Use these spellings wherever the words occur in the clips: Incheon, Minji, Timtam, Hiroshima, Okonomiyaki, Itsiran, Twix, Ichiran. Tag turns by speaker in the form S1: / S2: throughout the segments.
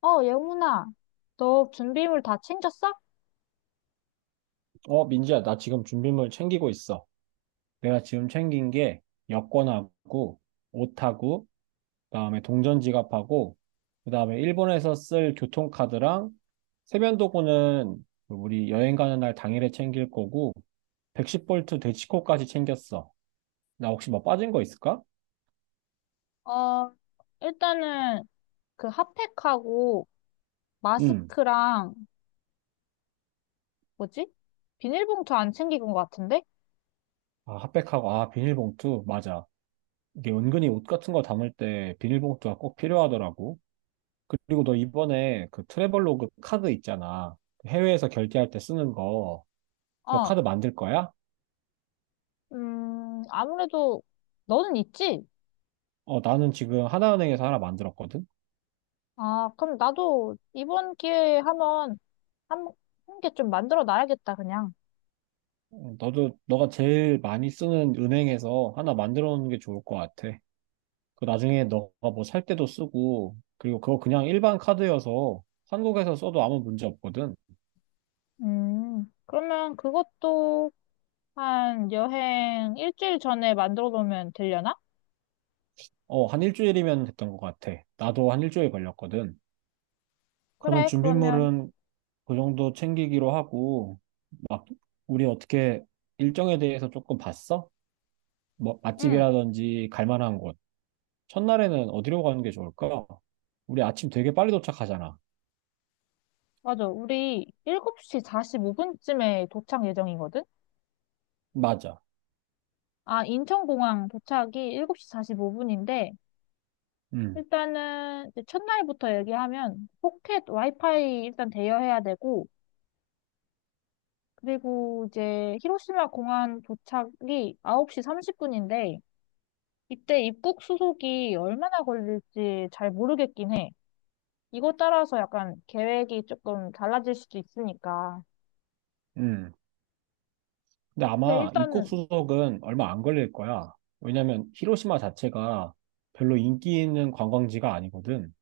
S1: 어, 예훈아, 너 준비물 다 챙겼어?
S2: 어, 민지야, 나 지금 준비물 챙기고 있어. 내가 지금 챙긴 게 여권하고 옷하고 그다음에 동전 지갑하고 그다음에 일본에서 쓸 교통카드랑 세면도구는 우리 여행 가는 날 당일에 챙길 거고 110볼트 대치코까지 챙겼어. 나 혹시 뭐 빠진 거 있을까?
S1: 어, 일단은 그 핫팩하고
S2: 응.
S1: 마스크랑 뭐지? 비닐봉투 안 챙긴 것 같은데?
S2: 아, 핫팩하고 아, 비닐봉투 맞아. 이게 은근히 옷 같은 거 담을 때 비닐봉투가 꼭 필요하더라고. 그리고 너 이번에 그 트래블로그 카드 있잖아. 그 해외에서 결제할 때 쓰는 거. 그거
S1: 어,
S2: 카드 만들 거야?
S1: 아무래도 너는 있지?
S2: 어, 나는 지금 하나은행에서 하나 만들었거든?
S1: 아, 그럼 나도 이번 기회에 한번 한, 게 좀 만들어 놔야겠다, 그냥.
S2: 어, 너도, 너가 제일 많이 쓰는 은행에서 하나 만들어 놓는 게 좋을 것 같아. 그 나중에 너가 뭐 살 때도 쓰고, 그리고 그거 그냥 일반 카드여서 한국에서 써도 아무 문제 없거든.
S1: 그러면 그것도 한 여행 일주일 전에 만들어 놓으면 되려나?
S2: 어, 한 일주일이면 됐던 것 같아. 나도 한 일주일 걸렸거든. 그러면
S1: 그래, 그러면.
S2: 준비물은 그 정도 챙기기로 하고, 막, 우리 어떻게 일정에 대해서 조금 봤어? 뭐,
S1: 응,
S2: 맛집이라든지 갈 만한 곳. 첫날에는 어디로 가는 게 좋을까? 우리 아침 되게 빨리 도착하잖아.
S1: 맞아. 우리 7시 45분쯤에 도착 예정이거든?
S2: 맞아.
S1: 아, 인천공항 도착이 7시 45분인데,
S2: 음,
S1: 일단은 이제 첫날부터 얘기하면 포켓 와이파이 일단 대여해야 되고, 그리고 이제 히로시마 공항 도착이 9시 30분인데, 이때 입국 수속이 얼마나 걸릴지 잘 모르겠긴 해. 이거 따라서 약간 계획이 조금 달라질 수도 있으니까.
S2: 음. 근데
S1: 근데
S2: 아마 입국
S1: 일단은,
S2: 수속은 얼마 안 걸릴 거야. 왜냐면 히로시마 자체가 별로 인기 있는 관광지가 아니거든.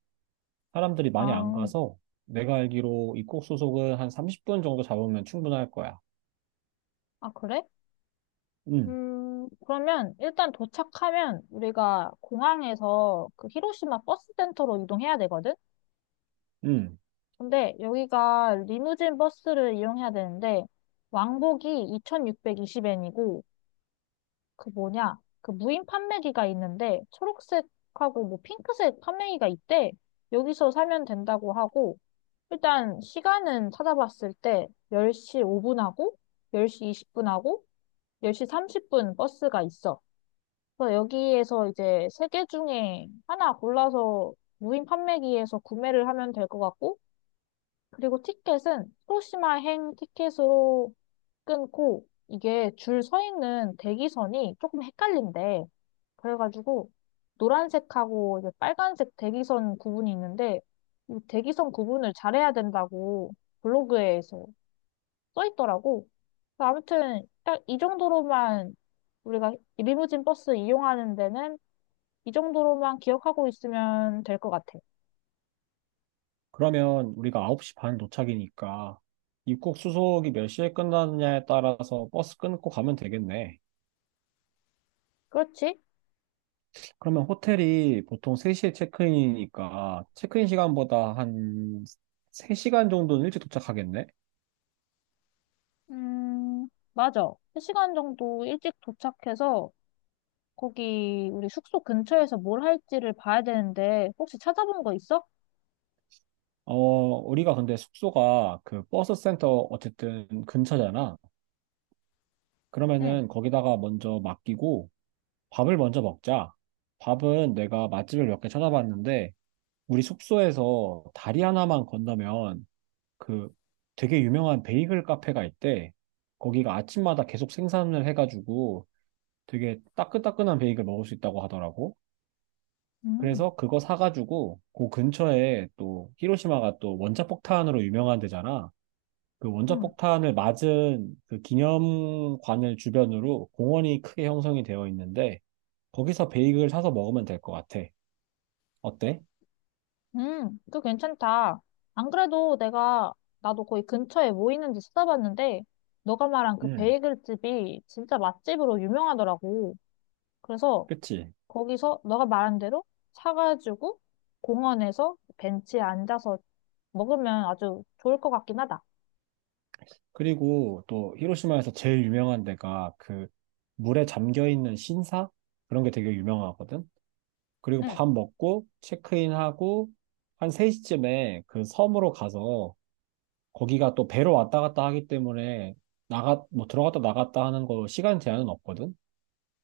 S2: 사람들이 많이 안
S1: 아,
S2: 가서 내가 알기로 입국 수속은 한 30분 정도 잡으면 충분할 거야.
S1: 아, 그래?
S2: 음,
S1: 그러면 일단 도착하면 우리가 공항에서 그 히로시마 버스 센터로 이동해야 되거든?
S2: 음.
S1: 근데 여기가 리무진 버스를 이용해야 되는데 왕복이 2620엔이고, 그 뭐냐? 그 무인 판매기가 있는데 초록색하고 뭐 핑크색 판매기가 있대. 여기서 사면 된다고 하고, 일단 시간은 찾아봤을 때 10시 5분하고 10시 20분하고 10시 30분 버스가 있어. 그래서 여기에서 이제 세 개 중에 하나 골라서 무인 판매기에서 구매를 하면 될 것 같고, 그리고 티켓은 히로시마행 티켓으로 끊고, 이게 줄 서 있는 대기선이 조금 헷갈린대. 그래가지고, 노란색하고 이제 빨간색 대기선 구분이 있는데, 이 대기선 구분을 잘해야 된다고 블로그에서 써 있더라고. 그래서 아무튼, 딱 이 정도로만, 우리가 리무진 버스 이용하는 데는 이 정도로만 기억하고 있으면 될 것 같아.
S2: 그러면 우리가 9시 반 도착이니까 입국 수속이 몇 시에 끝나느냐에 따라서 버스 끊고 가면 되겠네.
S1: 그렇지?
S2: 그러면 호텔이 보통 3시에 체크인이니까 체크인 시간보다 한 3시간 정도는 일찍 도착하겠네.
S1: 음, 맞아. 3시간 정도 일찍 도착해서 거기 우리 숙소 근처에서 뭘 할지를 봐야 되는데 혹시 찾아본 거 있어?
S2: 어, 우리가 근데 숙소가 그 버스 센터 어쨌든 근처잖아.
S1: 응,
S2: 그러면은 거기다가 먼저 맡기고 밥을 먼저 먹자. 밥은 내가 맛집을 몇 개 찾아봤는데 우리 숙소에서 다리 하나만 건너면 그 되게 유명한 베이글 카페가 있대. 거기가 아침마다 계속 생산을 해가지고 되게 따끈따끈한 베이글 먹을 수 있다고 하더라고.
S1: 음,
S2: 그래서 그거 사가지고 그 근처에 또 히로시마가 또 원자폭탄으로 유명한 데잖아. 그
S1: 음,
S2: 원자폭탄을 맞은 그 기념관을 주변으로 공원이 크게 형성이 되어 있는데 거기서 베이글 사서 먹으면 될 것 같아. 어때?
S1: 그거 괜찮다. 안 그래도 나도 거기 근처에 뭐 있는지 찾아봤는데, 너가 말한 그
S2: 음,
S1: 베이글 집이 진짜 맛집으로 유명하더라고. 그래서
S2: 그치?
S1: 거기서 너가 말한 대로 사가지고 공원에서 벤치에 앉아서 먹으면 아주 좋을 것 같긴 하다.
S2: 그리고 또 히로시마에서 제일 유명한 데가 그 물에 잠겨 있는 신사? 그런 게 되게 유명하거든. 그리고
S1: 응.
S2: 밥 먹고 체크인하고 한 3시쯤에 그 섬으로 가서 거기가 또 배로 왔다 갔다 하기 때문에 나가 뭐 들어갔다 나갔다 하는 거 시간 제한은 없거든.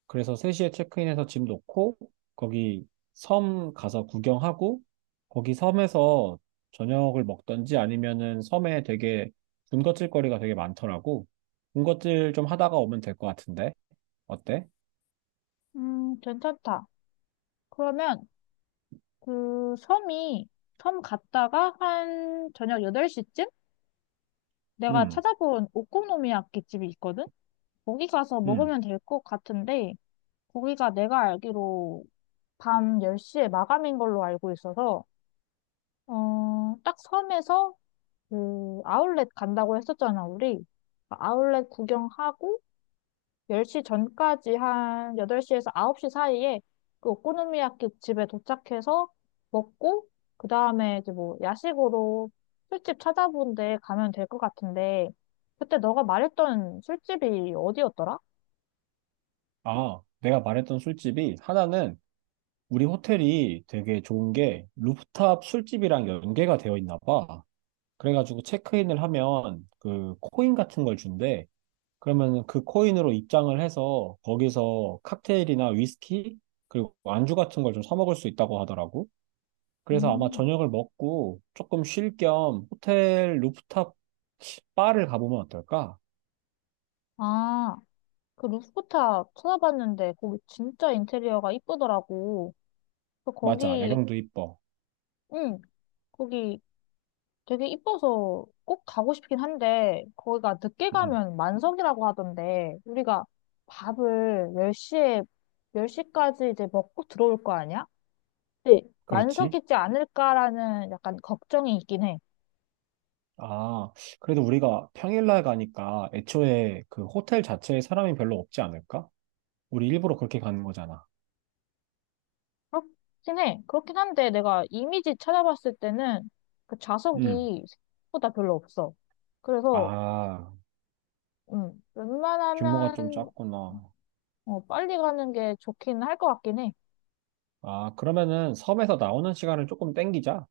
S2: 그래서 3시에 체크인해서 짐 놓고 거기 섬 가서 구경하고 거기 섬에서 저녁을 먹던지 아니면은 섬에 되게 군것질 거리가 되게 많더라고. 군것질 좀 하다가 오면 될 것 같은데. 어때?
S1: 괜찮다. 그러면 그 섬이 섬 갔다가 한 저녁 8시쯤 내가
S2: 음,
S1: 찾아본 오코노미야끼 집이 있거든? 거기 가서
S2: 음.
S1: 먹으면 될 것 같은데, 거기가 내가 알기로 밤 10시에 마감인 걸로 알고 있어서 딱, 섬에서 그 아울렛 간다고 했었잖아, 우리. 그 아울렛 구경하고 10시 전까지 한 8시에서 9시 사이에 그 오코노미야키 집에 도착해서 먹고, 그 다음에 이제 뭐 야식으로 술집 찾아본 데 가면 될 것 같은데, 그때 너가 말했던 술집이 어디였더라?
S2: 아, 내가 말했던 술집이 하나는 우리 호텔이 되게 좋은 게 루프탑 술집이랑 연계가 되어 있나 봐. 그래가지고 체크인을 하면 그 코인 같은 걸 준대. 그러면 그 코인으로 입장을 해서 거기서 칵테일이나 위스키 그리고 안주 같은 걸 좀 사 먹을 수 있다고 하더라고. 그래서 아마
S1: 음.
S2: 저녁을 먹고 조금 쉴 겸 호텔 루프탑 바를 가보면 어떨까?
S1: 아, 그 루프탑 찾아봤는데, 거기 진짜 인테리어가 이쁘더라고. 그
S2: 맞아,
S1: 거기,
S2: 야경도 이뻐.
S1: 응, 거기 되게 이뻐서 꼭 가고 싶긴 한데, 거기가 늦게
S2: 음,
S1: 가면 만석이라고 하던데, 우리가 밥을 10시에, 열 시까지 이제 먹고 들어올 거 아니야? 근데
S2: 그렇지.
S1: 만석이지 않을까라는 약간 걱정이 있긴 해.
S2: 아, 그래도 우리가 평일날 가니까 애초에 그 호텔 자체에 사람이 별로 없지 않을까? 우리 일부러 그렇게 가는 거잖아.
S1: 그렇긴 해. 그렇긴 한데, 내가 이미지 찾아봤을 때는 그
S2: 음,
S1: 좌석이 생각보다 별로 없어. 그래서,
S2: 아, 규모가 좀
S1: 웬만하면,
S2: 작구나.
S1: 빨리 가는 게 좋긴 할 것 같긴 해.
S2: 아, 그러면은 섬에서 나오는 시간을 조금 땡기자.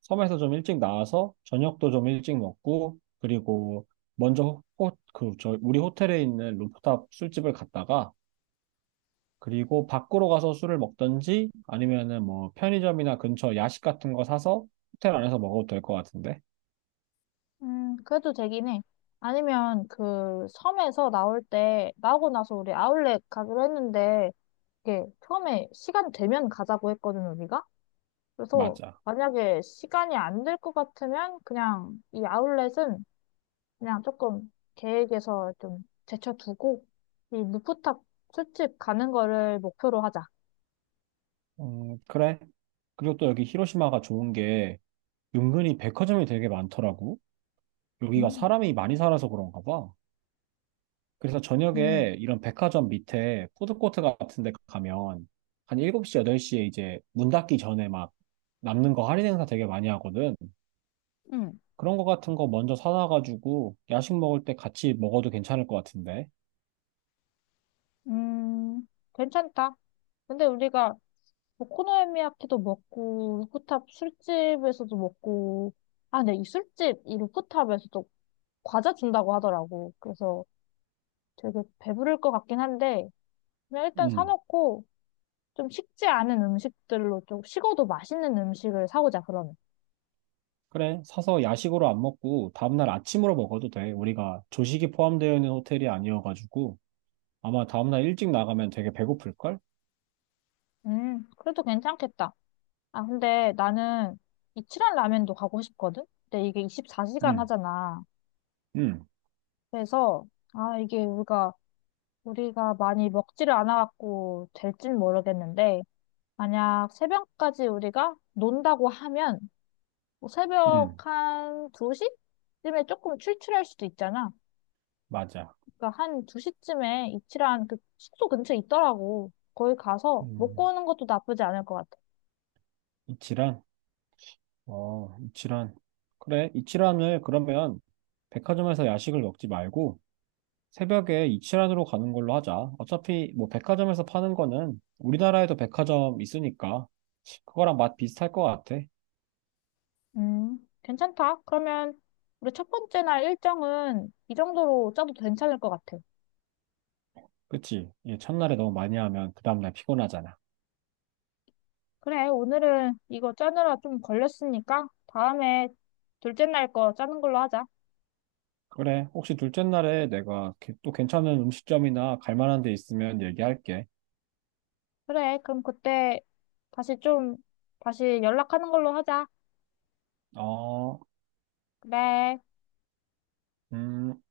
S2: 섬에서 좀 일찍 나와서 저녁도 좀 일찍 먹고, 그리고 먼저 호, 그, 저, 우리 호텔에 있는 루프탑 술집을 갔다가, 그리고 밖으로 가서 술을 먹든지, 아니면은 뭐 편의점이나 근처 야식 같은 거 사서 호텔 안에서 먹어도 될 것 같은데?
S1: 그래도 되긴 해. 아니면 그 섬에서 나올 때, 나오고 나서 우리 아울렛 가기로 했는데, 이게 처음에 시간 되면 가자고 했거든, 우리가. 그래서
S2: 맞아.
S1: 만약에 시간이 안 될 것 같으면 그냥 이 아울렛은 그냥 조금 계획에서 좀 제쳐두고, 이 루프탑 술집 가는 거를 목표로 하자.
S2: 그래. 그리고 또 여기 히로시마가 좋은 게 은근히 백화점이 되게 많더라고. 여기가
S1: 음,
S2: 사람이 많이 살아서 그런가 봐. 그래서
S1: 음,
S2: 저녁에 이런 백화점 밑에 푸드코트 같은 데 가면 한 7시, 8시에 이제 문 닫기 전에 막 남는 거 할인 행사 되게 많이 하거든.
S1: 응.
S2: 그런 거 같은 거 먼저 사놔가지고 야식 먹을 때 같이 먹어도 괜찮을 것 같은데.
S1: 음, 괜찮다. 근데 우리가 오코노미야키도 먹고 루프탑 술집에서도 먹고, 아, 근데 이 루프탑에서도 과자 준다고 하더라고. 그래서 되게 배부를 것 같긴 한데, 그냥 일단
S2: 음.
S1: 사놓고, 좀 식지 않은 음식들로, 좀 식어도 맛있는 음식을 사오자, 그러면.
S2: 그래. 사서 야식으로 안 먹고 다음날 아침으로 먹어도 돼. 우리가 조식이 포함되어 있는 호텔이 아니어가지고 아마 다음날 일찍 나가면 되게 배고플걸?
S1: 그래도 괜찮겠다. 아, 근데 나는 이치란 라면도 가고 싶거든. 근데 이게 24시간
S2: 음,
S1: 하잖아.
S2: 음,
S1: 그래서 아, 이게 우리가 많이 먹지를 않아갖고 될진 모르겠는데, 만약 새벽까지 우리가 논다고 하면 뭐 새벽
S2: 음.
S1: 한 2시쯤에 조금 출출할 수도 있잖아.
S2: 맞아.
S1: 그러니까 한 2시쯤에 이치란 그 숙소 근처에 있더라고. 거기 가서 먹고
S2: 음.
S1: 오는 것도 나쁘지 않을 것 같아.
S2: 이치란? 어, 이치란. 그래, 이치란을 그러면 백화점에서 야식을 먹지 말고 새벽에 이치란으로 가는 걸로 하자. 어차피 뭐 백화점에서 파는 거는 우리나라에도 백화점 있으니까 그거랑 맛 비슷할 것 같아.
S1: 괜찮다. 그러면 우리 첫 번째 날 일정은 이 정도로 짜도 괜찮을 것 같아.
S2: 그치? 예, 첫날에 너무 많이 하면 그 다음날 피곤하잖아.
S1: 그래, 오늘은 이거 짜느라 좀 걸렸으니까 다음에 둘째 날 거 짜는 걸로 하자.
S2: 그래, 혹시 둘째 날에 내가 또 괜찮은 음식점이나 갈 만한 데 있으면 얘기할게.
S1: 그래, 그럼 그때 다시 좀, 다시 연락하는 걸로 하자.
S2: 어,
S1: 그래.
S2: 음,